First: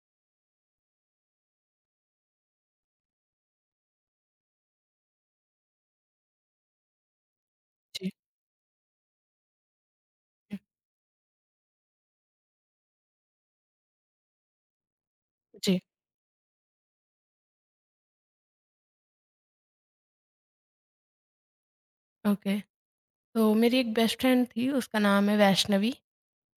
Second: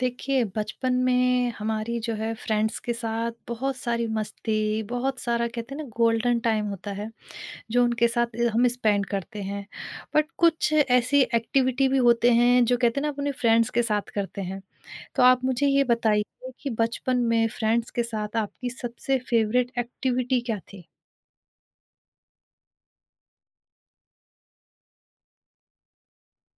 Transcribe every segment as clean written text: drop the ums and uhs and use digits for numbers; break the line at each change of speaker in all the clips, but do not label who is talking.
देखिए, बचपन में हमारी जो है फ्रेंड्स के साथ बहुत सारी मस्ती, बहुत सारा कहते हैं ना गोल्डन टाइम होता है, जो उनके
जी,
साथ हम स्पेंड करते हैं। बट
जी,
कुछ ऐसी एक्टिविटी भी होते हैं जो कहते हैं ना अपने फ्रेंड्स के साथ करते हैं। तो आप मुझे
जी,
ये बताइए कि बचपन में फ्रेंड्स के साथ आपकी सबसे फ़ेवरेट एक्टिविटी क्या थी?
ओके। तो मेरी एक बेस्ट फ्रेंड थी, उसका नाम है वैष्णवी।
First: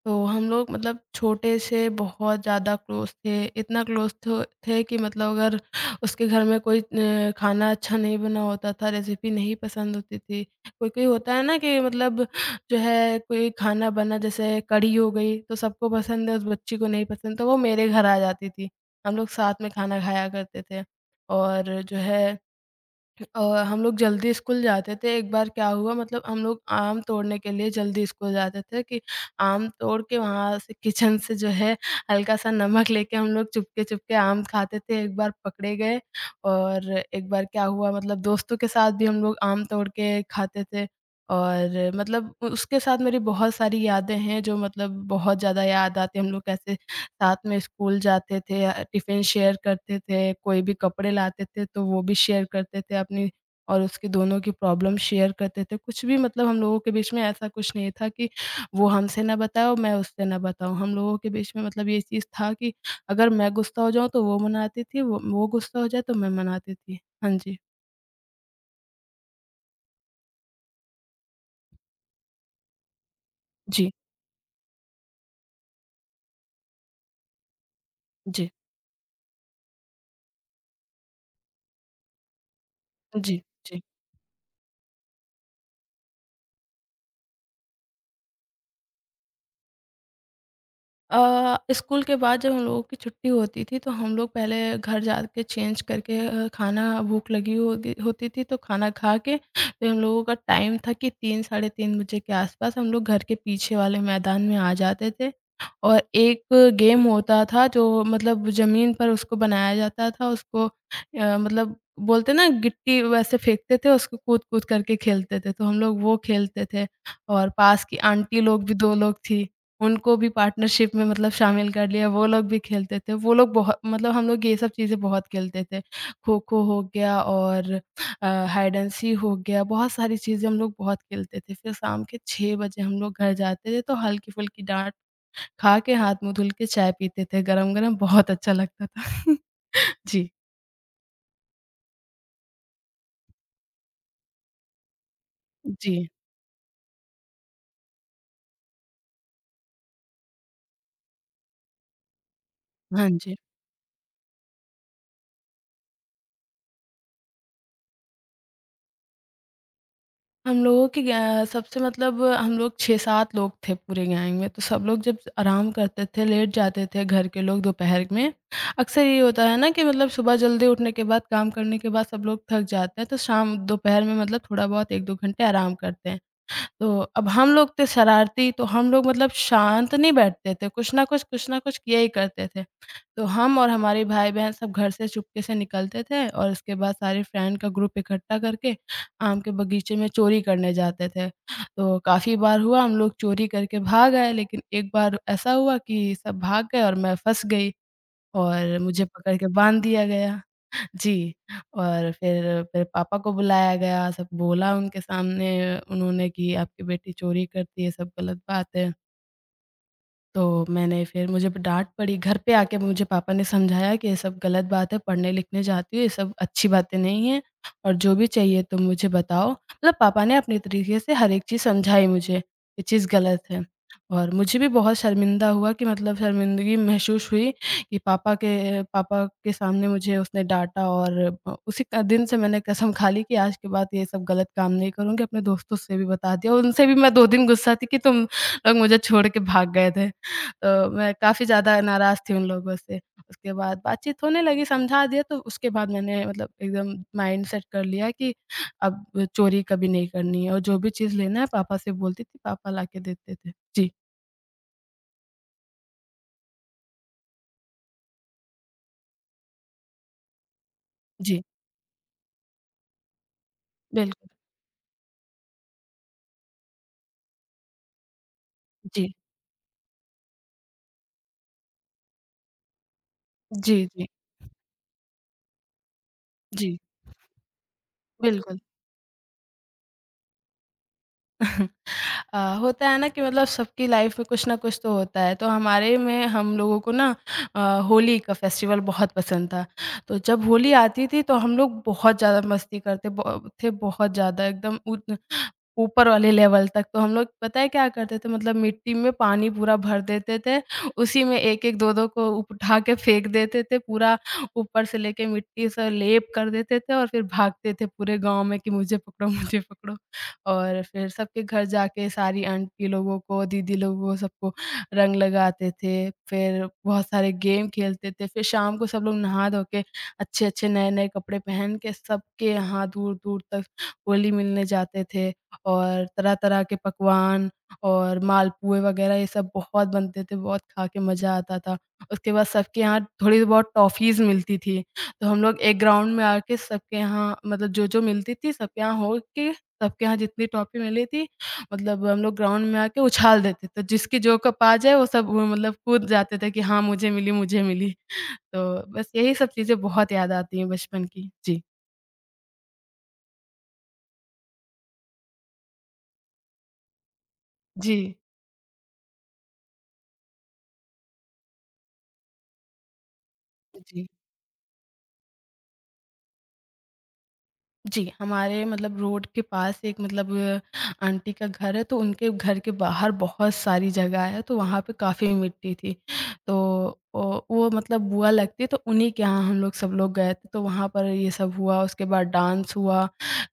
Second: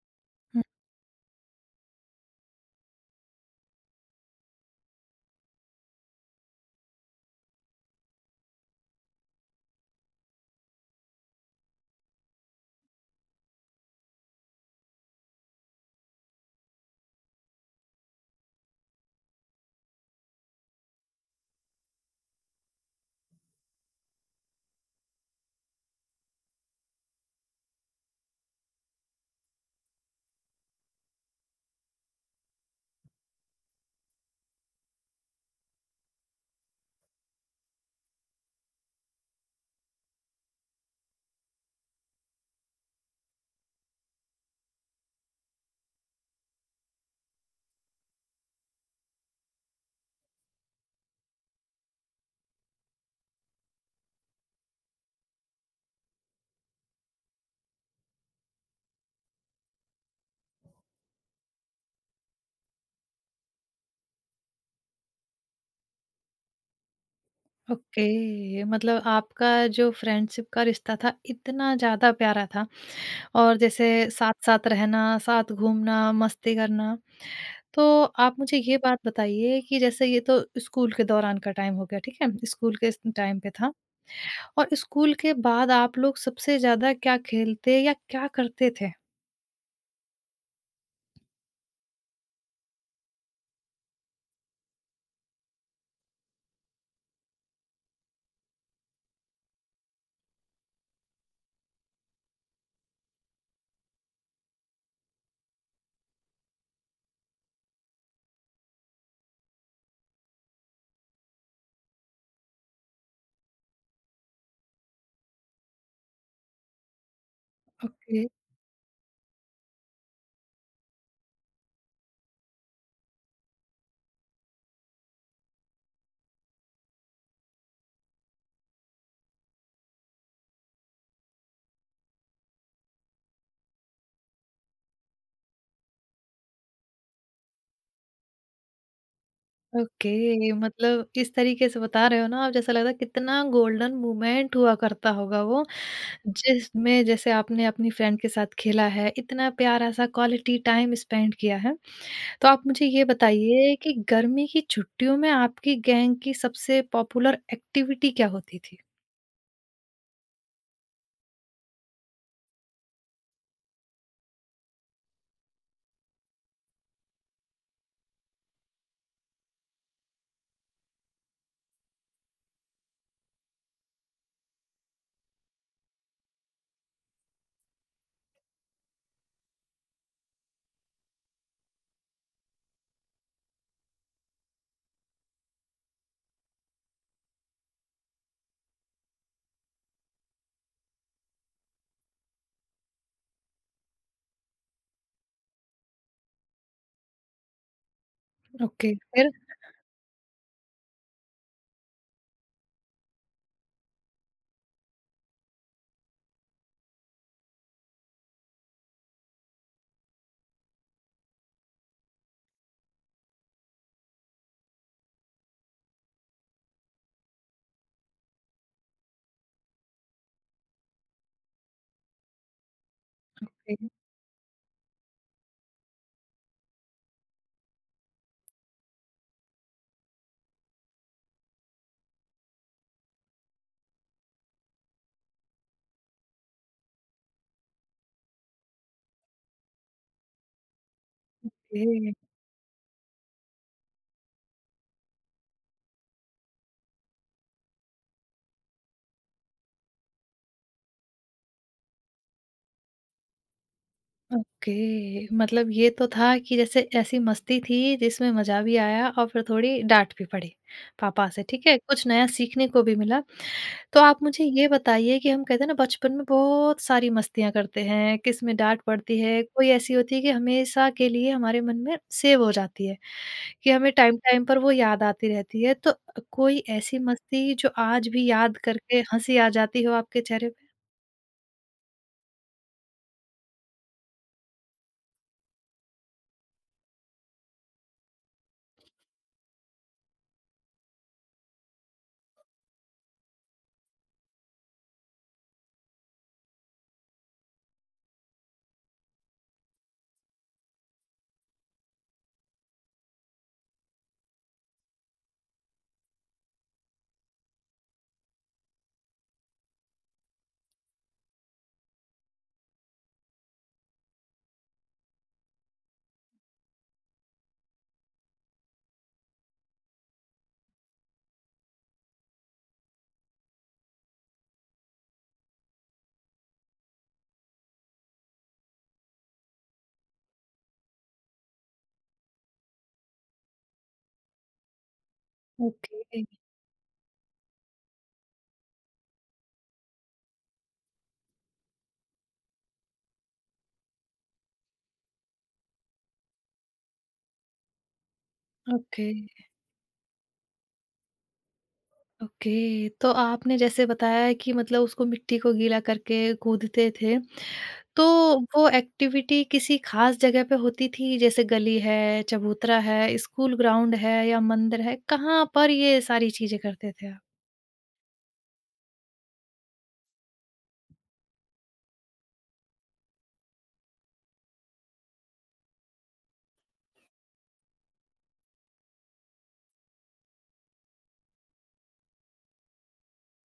तो हम
हुँ।
लोग मतलब छोटे से बहुत ज़्यादा क्लोज़ थे, इतना क्लोज़ थो थे कि मतलब अगर उसके घर में कोई खाना अच्छा नहीं बना होता था, रेसिपी नहीं पसंद होती थी। कोई-कोई होता है ना कि मतलब जो है कोई खाना बना जैसे कढ़ी हो गई, तो सबको पसंद है, उस बच्ची को नहीं पसंद, तो वो मेरे घर आ जाती थी। हम लोग साथ में खाना खाया करते थे और जो है अ, हम लोग जल्दी स्कूल जाते थे। एक बार क्या हुआ मतलब हम लोग आम तोड़ने के लिए जल्दी स्कूल जाते थे कि आम तोड़ के वहाँ से किचन से जो है हल्का-सा नमक लेके हम लोग चुपके-चुपके आम खाते थे। एक बार पकड़े गए और एक बार क्या हुआ मतलब दोस्तों के साथ भी हम लोग आम तोड़ के खाते थे। और मतलब उ उसके साथ मेरी बहुत सारी यादें हैं जो मतलब बहुत ज़्यादा याद आती हैं। हम लोग कैसे साथ में स्कूल जाते थे टिफ़िन शेयर करते थे, कोई भी कपड़े लाते थे तो वो भी शेयर करते थे अपनी और उसकी दोनों की प्रॉब्लम शेयर करते थे। कुछ भी मतलब हम लोगों के बीच में ऐसा कुछ नहीं था कि वो हमसे ना बताए और मैं उससे ना बताऊँ। हम लोगों के बीच में मतलब ये चीज़ था कि अगर मैं गुस्सा हो जाऊँ तो वो मनाती थी, वो गुस्सा हो जाए तो मैं मनाती थी। हाँ जी।
ओके, मतलब आपका जो फ्रेंडशिप का रिश्ता था इतना ज़्यादा प्यारा था, और जैसे
जी।
साथ-साथ रहना, साथ घूमना, मस्ती करना। तो आप
जी।
मुझे ये बात बताइए कि जैसे ये तो स्कूल के दौरान का टाइम हो गया, ठीक है? स्कूल के स टाइम
जी,
पे था।
जी।
और स्कूल के बाद आप लोग सबसे ज़्यादा क्या खेलते या क्या करते थे?
स्कूल के बाद जब हम लोगों की छुट्टी होती थी तो हम लोग पहले घर जाके चेंज करके खाना भूख लगी होगी होती थी तो खाना खा के फिर हम लोगों का टाइम था कि 3 साढ़े 3 बजे के आसपास हम लोग घर के पीछे वाले मैदान में आ जाते थे और एक गेम होता था जो मतलब ज़मीन पर उसको बनाया जाता था उसको मतलब बोलते हैं ना गिट्टी वैसे फेंकते थे उसको कूद-कूद करके खेलते थे तो हम लोग वो खेलते थे और पास की
ओके।
आंटी लोग भी 2 लोग थी उनको भी पार्टनरशिप में मतलब शामिल कर लिया, वो लोग भी खेलते थे। वो लोग बहु मतलब हम लोग ये सब चीज़ें बहुत खेलते थे। खो-खो हो गया और अ, हाइड एंड सी हो गया, बहुत सारी चीज़ें हम लोग बहुत खेलते थे। फिर शाम के 6 बजे हम लोग घर जाते थे, तो हल्की-फुल्की डाँट खा के हाथ-मुँह धुल के चाय पीते थे गरम-गरम, बहुत अच्छा लगता था। जी,
ओके, मतलब इस तरीके से बता रहे हो ना आप, जैसा लग रहा है कितना गोल्डन मोमेंट हुआ करता होगा वो,
जी।
जिसमें जैसे आपने अपनी फ्रेंड के साथ खेला है, इतना प्यारा सा क्वालिटी टाइम स्पेंड किया है। तो आप मुझे ये
हाँ जी।
बताइए कि गर्मी की छुट्टियों में आपकी गैंग की सबसे पॉपुलर एक्टिविटी क्या होती थी?
हम लोगों के ग सबसे मतलब हम लोग 6-7 लोग थे पूरे गैंग में, तो सब लोग जब आराम करते थे, लेट जाते थे घर के लोग दोपहर में। अक्सर ये होता है ना कि मतलब सुबह जल्दी उठने के बाद, काम करने के बाद सब लोग थक जाते हैं, तो शाम दोपहर में मतलब थोड़ा बहुत 1-2 घंटे आराम करते हैं। तो अब हम लोग थे शरारती, तो हम लोग मतलब शांत नहीं बैठते थे, कुछ ना कुछ किया ही करते थे। तो हम और हमारे भाई-बहन सब घर से चुपके से निकलते थे और उसके बाद सारे फ्रेंड का ग्रुप इकट्ठा करके आम के बगीचे में चोरी करने जाते थे। तो काफ़ी बार हुआ हम लोग चोरी करके भाग आए, लेकिन एक बार ऐसा हुआ कि सब भाग गए और मैं फँस गई और
ओके,
मुझे
फिर?
पकड़ के बाँध दिया गया। जी, और फिर पापा को बुलाया गया, सब बोला उनके सामने उन्होंने कि आपकी बेटी चोरी करती है, सब गलत बात है। तो मैंने फिर मुझे ब डाँट पड़ी घर पे आके मुझे पापा ने समझाया कि ये सब गलत बात है, पढ़ने-लिखने जाती हो, ये सब अच्छी बातें नहीं हैं और जो भी चाहिए तुम मुझे बताओ। मतलब पापा ने अपने तरीके से हर एक चीज़ समझाई मुझे, ये चीज़ गलत है
ओके।
और मुझे भी बहुत शर्मिंदा हुआ कि मतलब शर्मिंदगी महसूस हुई कि पापा के सामने मुझे उसने डाँटा और उसी क दिन से मैंने कसम खा ली कि आज के बाद ये सब गलत काम नहीं करूँगी, अपने दोस्तों से भी बता दिया। उनसे भी मैं 2 दिन गुस्सा थी कि तुम लोग मुझे छोड़ के भाग गए थे। तो मैं काफ़ी ज़्यादा नाराज़ थी उन लोगों से। उसके बाद बातचीत होने लगी, समझा दिया तो उसके बाद मैंने मतलब एकदम माइंड सेट कर लिया कि अब चोरी कभी नहीं करनी है और जो भी चीज़ लेना है पापा से बोलती थी, पापा लाके देते थे। जी,
ओके, मतलब ये तो था कि जैसे ऐसी मस्ती थी जिसमें मज़ा भी आया, और फिर थोड़ी डाँट भी पड़ी पापा
जी,
से, ठीक है? कुछ नया सीखने को भी मिला। तो आप
बिल्कुल।
मुझे ये बताइए कि हम कहते हैं ना बचपन में बहुत सारी मस्तियाँ करते हैं, किसमें डाँट
जी,
पड़ती है, कोई ऐसी होती है कि हमेशा के लिए हमारे मन में सेव हो जाती है, कि
जी,
हमें
जी,
टाइम-टाइम पर वो याद आती रहती है। तो कोई
जी,
ऐसी मस्ती जो आज भी याद
बिल्कुल।
करके हँसी आ जाती हो आपके चेहरे पे?
होता है ना कि मतलब सबकी लाइफ में कुछ ना कुछ तो होता है तो हमारे में हम लोगों को ना अ, होली का फेस्टिवल बहुत पसंद था तो जब होली आती थी तो हम लोग बहुत ज़्यादा मस्ती थे बहुत ज़्यादा एकदम ऊपर वाले लेवल तक। तो हम लोग पता है क्या करते थे मतलब मिट्टी में पानी पूरा भर देते थे, उसी में 1-1 2-2 को उठा के फेंक देते थे, पूरा ऊपर से लेके मिट्टी से लेप कर देते थे और फिर भागते थे पूरे गाँव में कि मुझे पकड़ो। और फिर सबके घर जाके सारी आंटी लोगों को, दीदी लोगों को सबको रंग लगाते थे, फिर बहुत सारे गेम खेलते थे। फिर शाम को सब लोग नहा धो के अच्छे-अच्छे नए-नए कपड़े पहन के सबके यहाँ दूर-दूर तक होली मिलने जाते थे। और तरह-तरह के पकवान और मालपुए वगैरह ये सब बहुत बनते थे, बहुत खा के मज़ा आता था। उसके बाद सबके यहाँ थोड़ी बहुत टॉफ़ीज़ मिलती थी, तो हम लोग एक ग्राउंड
ओके,
में आके सबके यहाँ मतलब जो-जो मिलती थी सबके यहाँ हो के सबके यहाँ जितनी टॉफ़ी मिली थी मतलब हम लोग ग्राउंड में आके उछाल देते थे। जिसकी जो कप आ जाए वो सब वो मतलब कूद जाते थे कि हाँ, मुझे मिली। तो
ओके,
बस यही सब चीज़ें बहुत याद आती हैं बचपन की। जी।
ओके। तो आपने जैसे बताया कि मतलब उसको मिट्टी को गीला करके कूदते थे।
जी।
तो वो एक्टिविटी किसी खास जगह पे होती थी? जैसे गली है, चबूतरा है, स्कूल ग्राउंड
जी।
है या मंदिर है, कहाँ पर ये सारी चीज़ें करते थे आप?
जी, हमारे मतलब रोड के पास एक मतलब आंटी का घर है, तो उनके घर के बाहर बहुत सारी जगह है, तो वहाँ पे काफ़ी मिट्टी थी। तो ओ वो मतलब बुआ लगती है, तो उन्हीं के यहाँ हम लोग सब लोग गए थे, तो वहाँ पर ये सब हुआ, उसके बाद डांस हुआ,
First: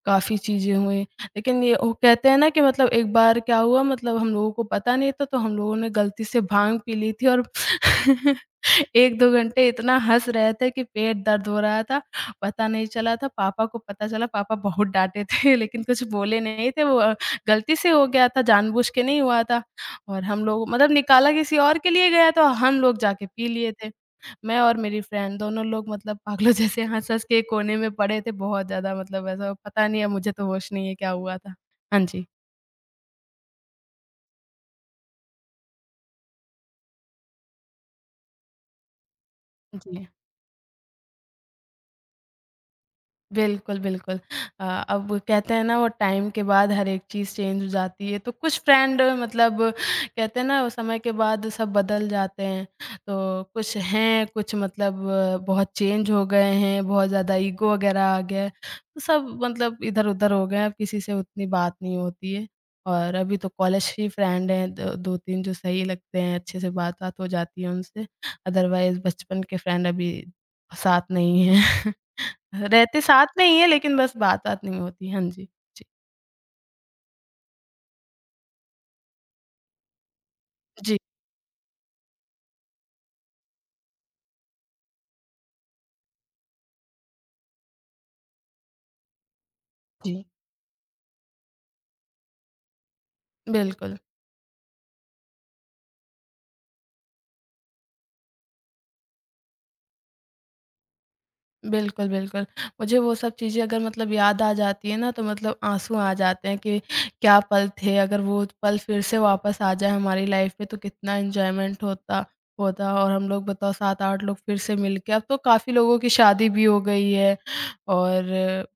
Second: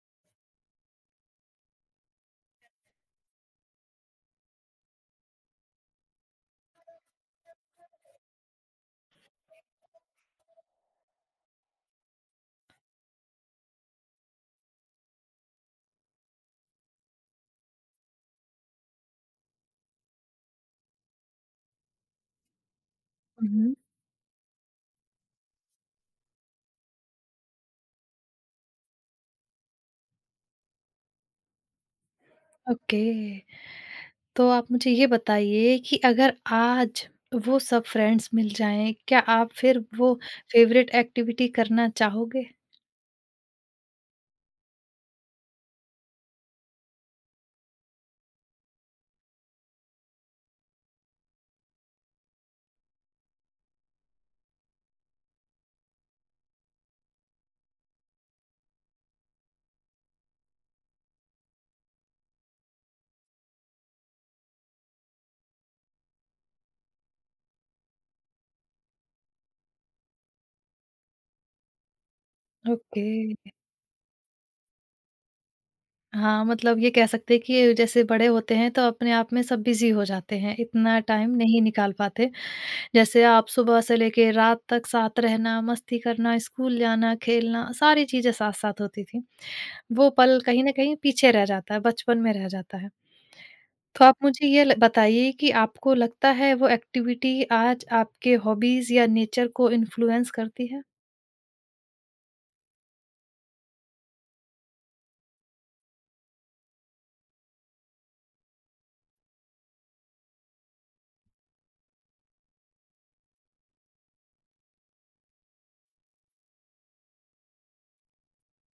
काफ़ी चीज़ें हुईं। लेकिन ये वो कहते हैं ना कि मतलब एक बार क्या हुआ, मतलब हम लोगों को पता नहीं था, तो हम लोगों ने गलती से भाँग पी ली थी और 1-2 घंटे इतना हँस रहे थे कि पेट दर्द हो रहा था, पता नहीं चला था, पापा को पता चला, पापा बहुत डाँटे थे लेकिन कुछ बोले नहीं थे, वो गलती से हो गया था, जानबूझ के नहीं हुआ था और हम लोग मतलब निकाला किसी और के लिए गया था और हम लोग जाके पी लिए
हुँ।
थे। मैं और मेरी फ्रेंड दोनों लोग मतलब पागलों जैसे हँस-हँस के एक कोने में पड़े थे, बहुत ज़्यादा मतलब ऐसा पता नहीं है, मुझे तो होश नहीं है क्या हुआ था। हाँ जी।
ओके, तो आप मुझे ये बताइए कि अगर आज वो सब फ्रेंड्स मिल जाएँ, क्या आप फिर
जी।
वो फ़ेवरेट एक्टिविटी करना चाहोगे?
बिल्कुल, बिल्कुल। अब कहते हैं ना वो टाइम के बाद हर एक चीज़ चेंज हो जाती है, तो कुछ फ्रेंड मतलब कहते हैं ना वो समय के बाद सब बदल जाते हैं। तो कुछ हैं, कुछ मतलब बहुत चेंज हो गए हैं, बहुत ज़्यादा ईगो वग़ैरह आ गया है, तो सब मतलब इधर-उधर हो गए हैं, अब किसी से उतनी बात नहीं होती है। और अभी तो कॉलेज ही फ्रेंड हैं द 2-3 जो सही लगते हैं, अच्छे से बात-वात हो जाती है उनसे, अदरवाइज़ बचपन के फ्रेंड अभी साथ नहीं हैं। रहते
ओके।
साथ में ही हैं लेकिन बस बात-वात नहीं होती। हाँ जी। जी,
हाँ, मतलब ये कह सकते हैं कि जैसे बड़े होते हैं तो अपने आप में सब बिज़ी हो जाते हैं,
जी,
इतना टाइम नहीं निकाल पाते। जैसे आप सुबह से लेके रात तक साथ रहना, मस्ती करना, स्कूल जाना, खेलना, सारी चीज़ें साथ-साथ होती थी। वो
जी।
पल कहीं न कहीं पीछे रह जाता है, बचपन में रह जाता है।
बिल्कुल।
तो आप मुझे ये ल बताइए कि आपको लगता है वो एक्टिविटी आज आपके हॉबीज़ या नेचर को इन्फ्लुएंस करती है?
बिल्कुल, बिल्कुल। मुझे वो सब चीज़ें अगर मतलब याद आ जाती है ना तो मतलब आँसू आ जाते हैं कि क्या पल थे, अगर वो पल फिर से वापस आ जाए हमारी लाइफ़ में तो कितना एन्जॉयमेंट होता होता और हम लोग बताओ 7-8 लोग फिर से मिलके अब तो काफ़ी लोगों की शादी भी हो गई है और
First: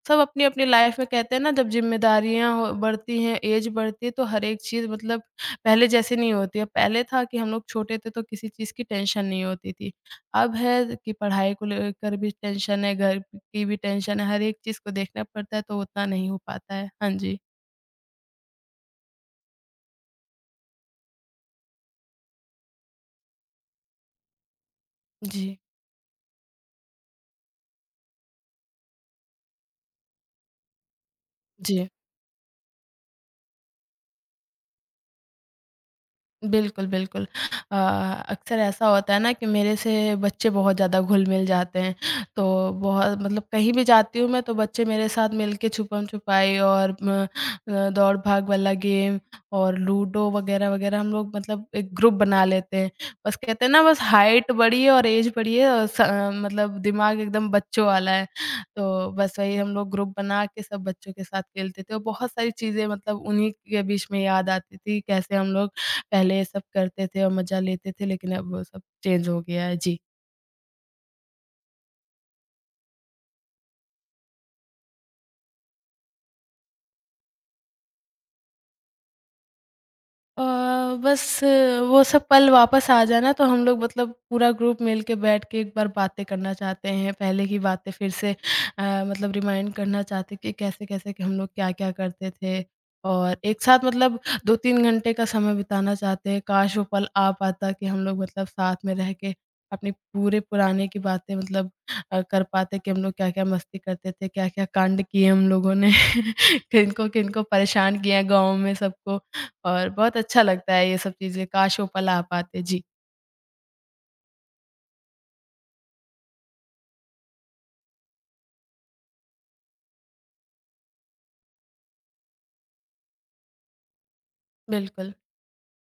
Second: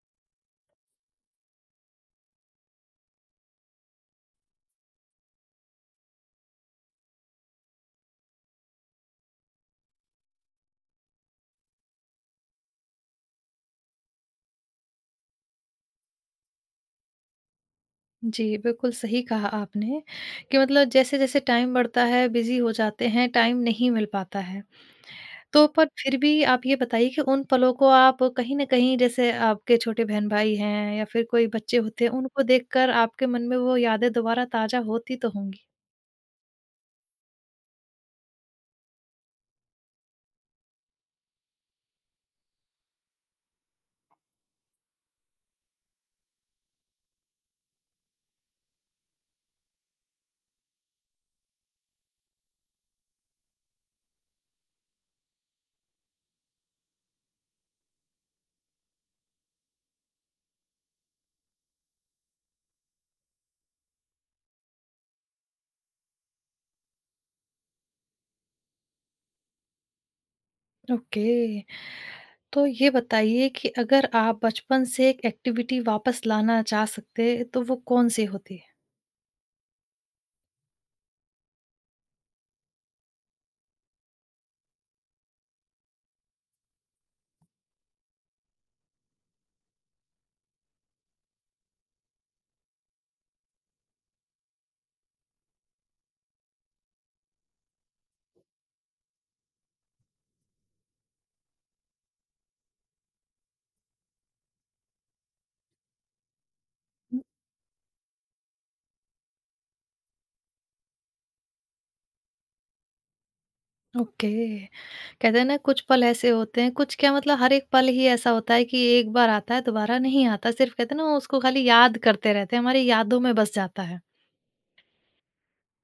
सब अपनी-अपनी लाइफ़ में कहते हैं ना जब ज़िम्मेदारियाँ हो बढ़ती हैं, ऐज बढ़ती है तो हर एक चीज़ मतलब पहले जैसे नहीं होती है। पहले था कि हम लोग छोटे थे तो किसी चीज़ की टेंशन नहीं होती थी। अब है कि पढ़ाई को लेकर भी टेंशन है, घर की भी टेंशन है, हर एक चीज़ को देखना पड़ता है तो उतना नहीं हो पाता है। हाँ जी।
जी, बिल्कुल सही कहा आपने कि मतलब जैसे-जैसे टाइम बढ़ता है, बिज़ी हो जाते हैं, टाइम नहीं मिल पाता है।
जी,
तो पर फिर भी आप ये बताइए कि उन पलों को आप कहीं न कहीं, जैसे आपके छोटे बहन-भाई हैं या फिर कोई बच्चे
जी।
होते हैं, उनको देखकर आपके मन में वो यादें दोबारा ताज़ा होती तो होंगी।
बिल्कुल, बिल्कुल। अ, अक्सर ऐसा होता है ना कि मेरे से बच्चे बहुत ज़्यादा घुल-मिल जाते हैं, तो बहुत मतलब कहीं भी जाती हूँ मैं तो बच्चे मेरे साथ मिलके छुपम-छुपाई और म दौड़-भाग वाला गेम और लूडो वगैरह हम लोग मतलब एक ग्रुप बना लेते हैं। बस कहते हैं ना बस हाइट बड़ी है और ऐज बड़ी है और स मतलब दिमाग एकदम बच्चों वाला है। तो बस वही हम लोग ग्रुप बना के सब बच्चों के साथ खेलते थे और बहुत सारी चीज़ें मतलब उन्हीं के बीच में याद आती थी, कैसे हम लोग पहले सब करते थे और मज़ा लेते थे लेकिन अब वो सब चेंज हो गया है। जी।
ओके। तो ये बताइए कि अगर आप बचपन से एक एक्टिविटी वापस लाना चाह सकते, तो वो कौन-सी होती है?
अ, बस वो सब पल वापस आ जाना तो हम लोग मतलब पूरा ग्रुप मिल के बैठ के एक बार बातें करना चाहते हैं। पहले की बातें फिर से मतलब रिमाइंड करना चाहते हैं कि कैसे-कैसे कि हम लोग क्या-क्या करते थे और एक साथ मतलब 2-3 घंटे का समय बिताना चाहते हैं। काश वो पल आ पाता कि हम लोग मतलब साथ में रह के अपने पूरे पुराने की बातें मतलब कर पाते कि हम लोग क्या-क्या मस्ती करते थे, क्या-क्या कांड किए हम लोगों ने,
हुँ।
किनको-किनको परेशान किया गाँव में सबको। और बहुत अच्छा लगता है ये सब चीज़ें, काश वो पल आ पाते। जी।
ओके। कहते हैं ना कुछ पल ऐसे होते हैं, कुछ क्या, मतलब हर एक पल ही ऐसा होता है कि एक बार आता है, दोबारा नहीं आता। सिर्फ़ कहते हैं ना उसको खाली याद करते रहते हैं, हमारी यादों में बस जाता है।
बिल्कुल।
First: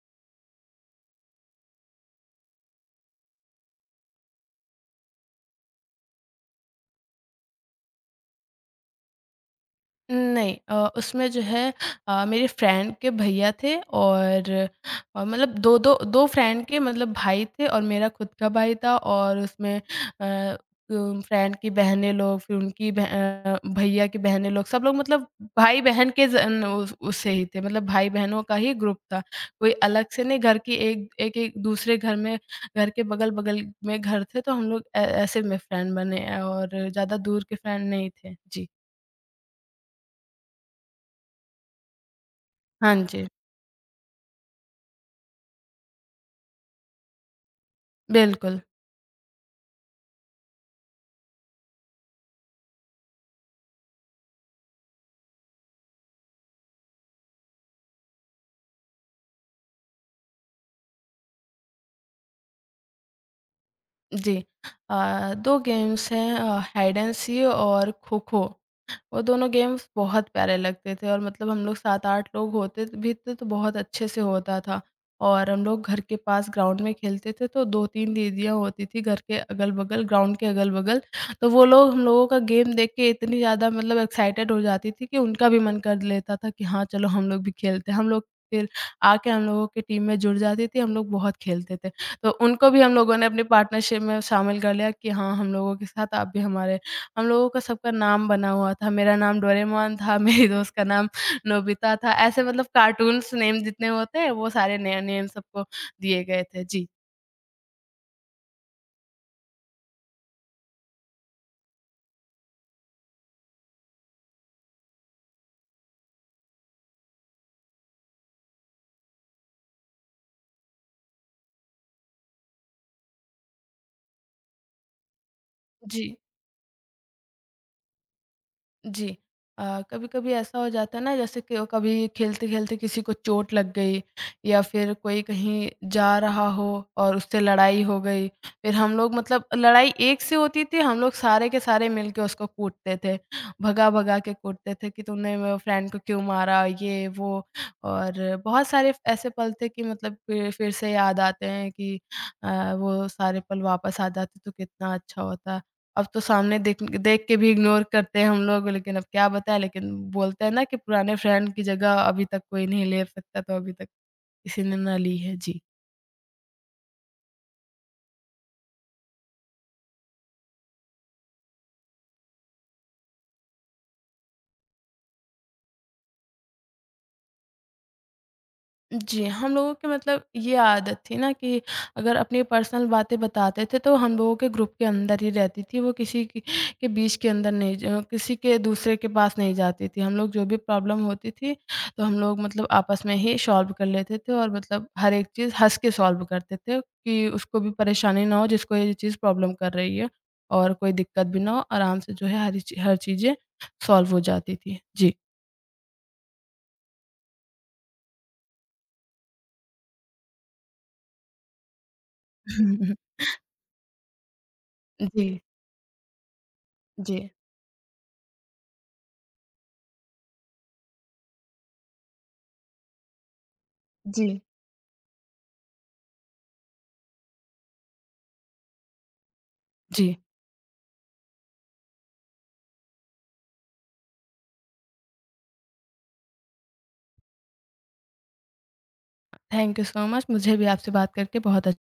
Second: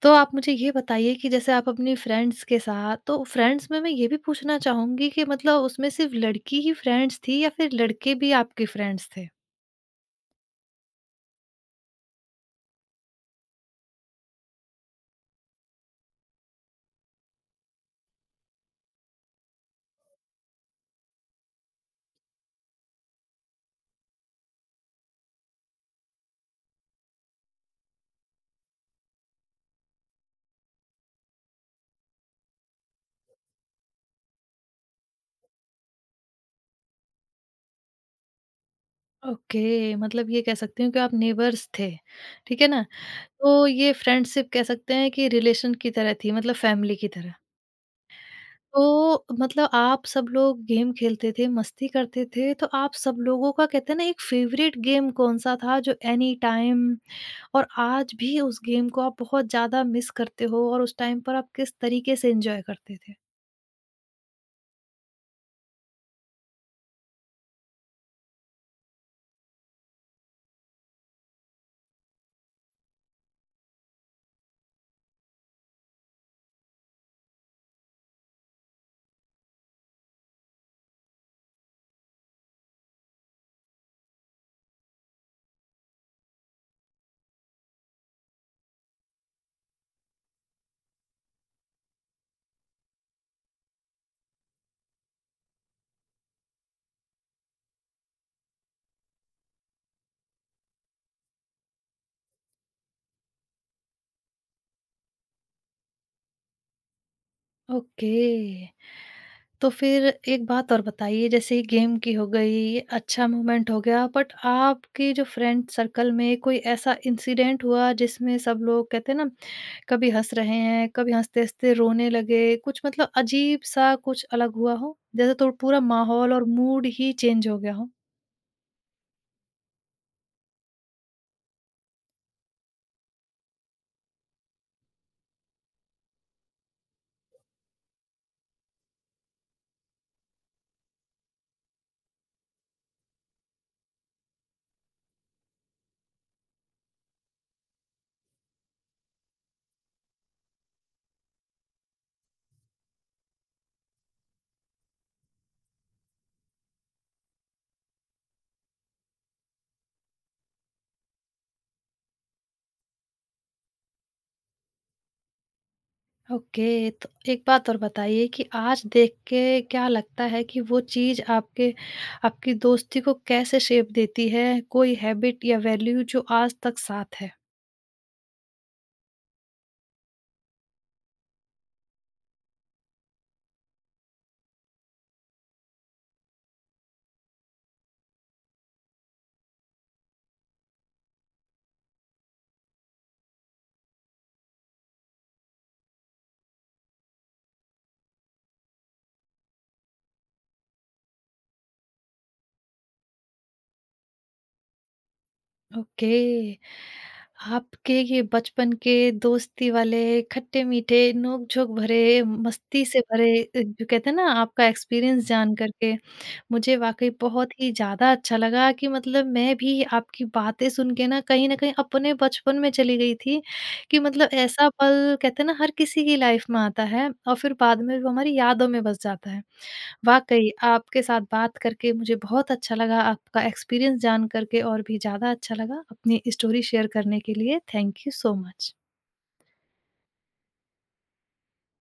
तो आप मुझे ये बताइए कि जैसे आप अपनी फ्रेंड्स के साथ, तो फ्रेंड्स में मैं ये भी पूछना चाहूँगी कि मतलब उसमें सिर्फ़ लड़की ही फ्रेंड्स थी या फिर लड़के भी आपके फ्रेंड्स थे?
नहीं उसमें जो है, मेरे फ्रेंड के भैया थे और मतलब 2-2 2 फ्रेंड के मतलब भाई थे और मेरा खुद का भाई था और उसमें अ, फ्रेंड की बहनें लोग, फिर उनकी भैया की बहनें लोग, सब लोग मतलब भाई-बहन के जन उस उससे ही थे, मतलब भाई-बहनों का ही ग्रुप था। कोई अलग से नहीं, घर की एक एक-एक दूसरे घर में, घर के बगल-बगल में घर थे, तो हम लोग ऐ ऐसे में फ्रेंड बने, और ज़्यादा दूर के फ्रेंड नहीं थे। जी।
ओके, मतलब ये कह सकती हूँ कि आप नेबर्स थे, ठीक है ना?
हाँ जी।
तो ये फ्रेंडशिप कह सकते हैं कि रिलेशन की तरह थी, मतलब फैमिली की तरह।
बिल्कुल,
तो मतलब आप सब लोग गेम खेलते थे, मस्ती करते थे, तो आप सब लोगों का कहते हैं ना एक फ़ेवरेट गेम कौन-सा था जो एनी टाइम, और आज भी उस गेम को आप बहुत ज़्यादा मिस करते हो, और उस टाइम पर आप किस तरीके से एंजॉय करते थे?
जी। अ, 2 गेम्स हैं, हाइड एंड सी और खो-खो। वो दोनों गेम्स बहुत प्यारे लगते थे और मतलब हम लोग 7-8 लोग होते त भी थे, तो बहुत अच्छे से होता था। और हम लोग घर के पास ग्राउंड में खेलते थे, तो 2-3 दीदियाँ होती थी घर के अगल-बगल, ग्राउंड के अगल-बगल। तो वो लोग हम लोगों का गेम देख के इतनी ज़्यादा मतलब एक्साइटेड हो जाती थी कि उनका भी मन कर लेता था कि हाँ, चलो हम लोग भी खेलते हैं। हम लोग फिर आके हम लोगों की टीम में जुड़ जाती थी, हम लोग बहुत खेलते थे। तो उनको भी हम लोगों ने अपनी पार्टनरशिप में शामिल कर लिया कि हाँ, हम लोगों के साथ आप भी हमारे। हम लोगों का सबका नाम बना हुआ था, मेरा नाम डोरेमोन था, मेरी दोस्त का नाम नोबिता था, ऐसे मतलब कार्टून्स नेम जितने होते हैं, वो सारे नए नेम सबको दिए गए थे। जी।
ओके। तो फिर एक बात और बताइए, जैसे ये गेम की हो गई, ये अच्छा मोमेंट हो गया, बट आपके जो फ्रेंड सर्कल में कोई ऐसा इंसिडेंट हुआ जिसमें सब लोग कहते हैं ना कभी हँस रहे हैं, कभी हँसते-हँसते रोने लगे, कुछ मतलब अजीब-सा कुछ अलग हुआ हो? जैसे तो पूरा
जी।
माहौल और मूड ही चेंज हो गया हो?
जी। कभी-कभी ऐसा हो जाता है ना, जैसे कि वो कभी खेलते-खेलते किसी को चोट लग गई, या फिर कोई कहीं जा रहा हो और उससे लड़ाई हो गई। फिर हम लोग मतलब लड़ाई एक से होती थी, हम लोग सारे के सारे मिलके उसको कूटते थे। भगा-भगा के कूटते थे कि तूने मेरे फ्रेंड को क्यों मारा, ये वो। और बहुत सारे ऐसे पल थे कि मतलब फिर से याद आते हैं कि वो सारे पल वापस आ जाते तो कितना अच्छा होता। अब तो सामने देख देख के भी इग्नोर करते हैं हम लोग, लेकिन अब क्या बताएँ, लेकिन बोलते हैं ना कि पुराने फ्रेंड की जगह अभी तक कोई नहीं ले सकता, तो अभी तक किसी ने ना ली है। जी।
ओके, तो एक बात और बताइए कि आज देख के क्या लगता है कि वो चीज़ आपके आपकी दोस्ती को कैसे शेप देती है? कोई हैबिट या वैल्यू जो आज तक साथ है?
जी, हम लोगों की मतलब ये आदत थी ना कि अगर अपनी पर्सनल बातें बताते थे तो हम लोगों के ग्रुप के अंदर ही रहती थी, वो किसी की के बीच के अंदर नहीं, ज किसी के दूसरे के पास नहीं जाती थी। हम लोग जो भी प्रॉब्लम होती थी, तो हम लोग मतलब आपस में ही सॉल्व कर लेते थे, और मतलब हर एक चीज़ हँस के सॉल्व करते थे कि उसको भी परेशानी ना हो जिसको ये चीज़ प्रॉब्लम कर रही है, और कोई दिक्कत भी ना हो, आराम से जो है हरी ची हर चीज़ें सॉल्व हो जाती थी। जी।
ओके, आपके ये बचपन के दोस्ती वाले खट्टे-मीठे, नोक-झोंक भरे, मस्ती से भरे, जो कहते हैं ना आपका एक्सपीरियंस
जी,
जान कर के मुझे वाक़ई
जी,
बहुत ही ज़्यादा अच्छा लगा कि मतलब मैं भी आपकी बातें सुन के ना कहीं न कहीं अपने बचपन में चली गई थी, कि
जी।
मतलब ऐसा पल कहते हैं ना हर किसी की लाइफ़ में आता है, और फिर बाद में वो हमारी यादों में बस जाता है।
जी।
वाक़ई आपके साथ बात करके मुझे बहुत अच्छा लगा, आपका एक्सपीरियंस जान कर के और भी ज़्यादा अच्छा लगा। अपनी स्टोरी शेयर करने के लिए thank you so much.
Thank you so much. मुझे भी आपसे बात करके बहुत अच्छा